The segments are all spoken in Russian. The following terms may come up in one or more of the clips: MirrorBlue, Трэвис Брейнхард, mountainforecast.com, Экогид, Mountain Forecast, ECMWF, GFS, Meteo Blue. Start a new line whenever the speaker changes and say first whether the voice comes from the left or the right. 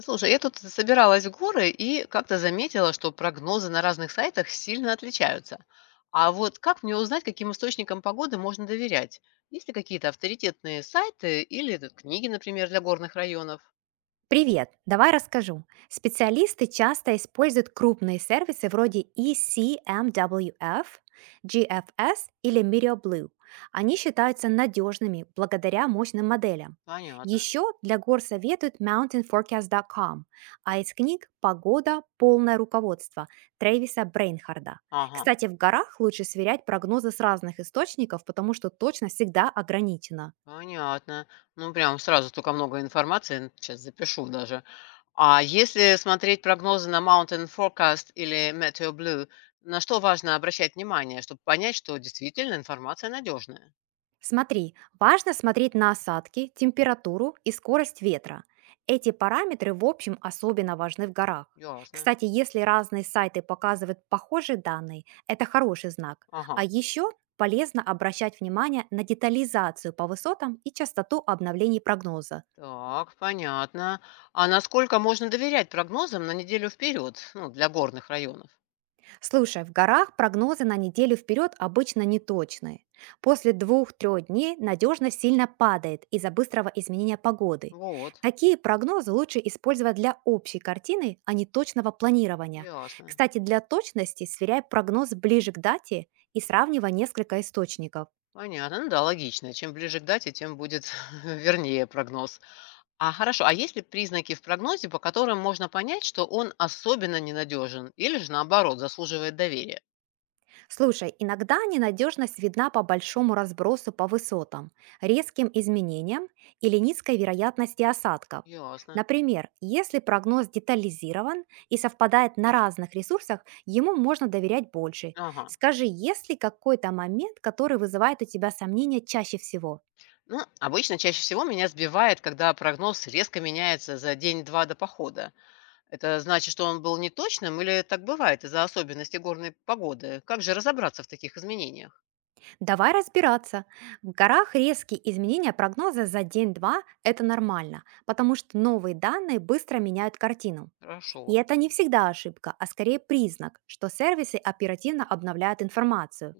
left: Слушай, я тут собиралась в горы и как-то заметила, что прогнозы на разных сайтах сильно отличаются. А вот как мне узнать, каким источникам погоды можно доверять? Есть ли какие-то авторитетные сайты или книги, например, для горных районов?
right: Привет, давай расскажу. Специалисты часто используют крупные сервисы вроде ECMWF, GFS или MirrorBlue. Они считаются надежными благодаря мощным моделям.
left: Понятно.
right: Еще для гор советуют mountainforecast.com, а из книг «Погода. Полное руководство» Трэвиса Брейнхарда.
left: Ага,
right: Кстати, в горах лучше сверять прогнозы с разных источников, потому что точность всегда ограничена.
left: понятно. Ну, прям сразу столько много информации, сейчас запишу даже. А если смотреть прогнозы на Mountain Forecast или Meteo Blue, на что важно обращать внимание, чтобы понять, что действительно информация надежная?
right: Смотри, важно смотреть на осадки, температуру и скорость ветра. Эти параметры, в общем, особенно важны в горах.
left: Ясно.
right: Кстати, если разные сайты показывают похожие данные, это хороший знак. А
left: Ага.
right: еще полезно обращать внимание на детализацию по высотам и частоту обновлений прогноза.
left: Так, понятно. А насколько можно доверять прогнозам на неделю вперед, ну, для горных районов?
right: Слушай, в горах прогнозы на неделю вперед обычно неточные. После двух-трех дней надежность сильно падает из-за быстрого изменения погоды.
left: Вот,
right: Такие прогнозы лучше использовать для общей картины, а не точного планирования.
left: ясно.
right: Кстати, для точности сверяй прогноз ближе к дате и сравнивай несколько источников.
left: Понятно, ну да, логично. Чем ближе к дате, тем будет вернее прогноз. А хорошо, а есть ли признаки в прогнозе, по которым можно понять, что он особенно ненадежен или же наоборот заслуживает доверия?
right: Слушай, иногда ненадежность видна по большому разбросу по высотам, резким изменениям или низкой вероятности осадков.
left: Ясно.
right: Например, если прогноз детализирован и совпадает на разных ресурсах, ему можно доверять больше.
left: Ага.
right: Скажи, есть ли какой-то момент, который вызывает у тебя сомнения чаще всего?
left: Ну, обычно чаще всего меня сбивает, когда прогноз резко меняется за день-два до похода. Это значит, что он был неточным или так бывает из-за особенностей горной погоды? Как же разобраться в таких изменениях?
right: Давай разбираться. В горах резкие изменения прогноза за день-два – это нормально, потому что новые данные быстро меняют картину.
left: Хорошо,
right: И это не всегда ошибка, а скорее признак, что сервисы оперативно обновляют информацию.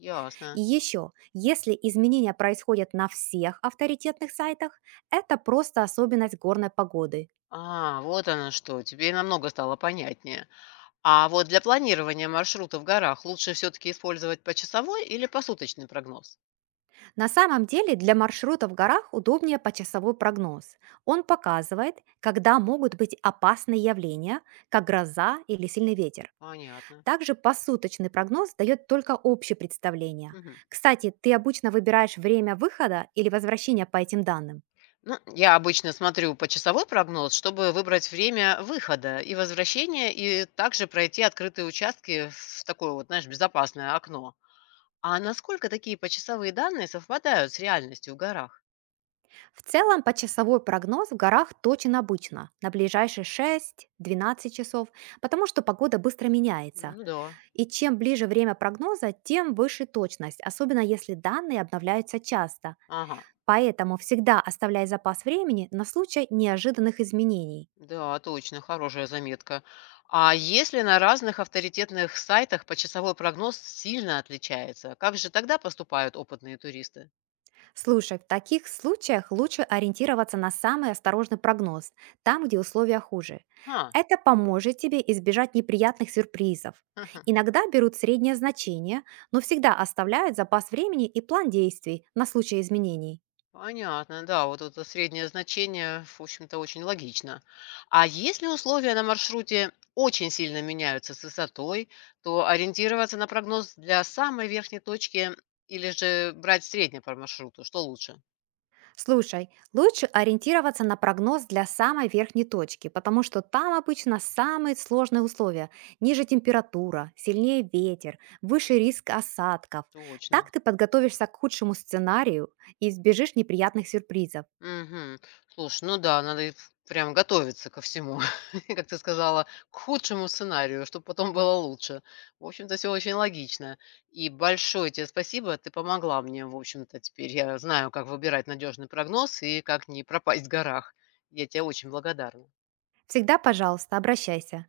right: И
left: ясно.
right: еще, если изменения происходят на всех авторитетных сайтах, это просто особенность горной погоды.
left: А, вот оно что, теперь намного стало понятнее. А вот для планирования маршрута в горах лучше все-таки использовать почасовой или посуточный прогноз?
right: На самом деле для маршрута в горах удобнее почасовой прогноз. Он показывает, когда могут быть опасные явления, как гроза или сильный ветер.
left: Понятно.
right: Также посуточный прогноз дает только общее представление.
left: Мгм.
right: Кстати, ты обычно выбираешь время выхода или возвращения по этим данным.
left: Ну, я обычно смотрю почасовой прогноз, чтобы выбрать время выхода и возвращения, и также пройти открытые участки в такое безопасное окно. А насколько такие почасовые данные совпадают с реальностью в горах?
right: В целом, почасовой прогноз в горах точен обычно, на ближайшие 6-12 часов, потому что погода быстро меняется.
left: Ну да,
right: И чем ближе время прогноза, тем выше точность, особенно если данные обновляются часто.
left: ага,
right: Поэтому всегда оставляй запас времени на случай неожиданных изменений.
left: да, точно, хорошая заметка. А если на разных авторитетных сайтах почасовой прогноз сильно отличается, как же тогда поступают опытные туристы?
right: Слушай, в таких случаях лучше ориентироваться на самый осторожный прогноз, там, где условия хуже.
left: Ха,
right: Это поможет тебе избежать неприятных сюрпризов. Иногда берут среднее значение, но всегда оставляют запас времени и план действий на случай изменений.
left: Понятно, да, вот это среднее значение, в общем-то, очень логично. А если условия на маршруте очень сильно меняются с высотой, то ориентироваться на прогноз для самой верхней точки или же брать средний по маршруту, что лучше?
right: Слушай, лучше ориентироваться на прогноз для самой верхней точки, потому что там обычно самые сложные условия. Ниже температура, сильнее ветер, выше риск осадков.
left: Точно.
right: Так ты подготовишься к худшему сценарию и избежишь неприятных сюрпризов.
left: Мгм. Слушай, ну да, надо и ф прям готовиться ко всему. Как ты сказала, к худшему сценарию, чтобы потом было лучше. В общем-то, все очень логично. И большое тебе спасибо, ты помогла мне, в общем-то. Теперь я знаю, как выбирать надежный прогноз и как не пропасть в горах. Я тебе очень благодарна.
right: Всегда, пожалуйста, обращайся.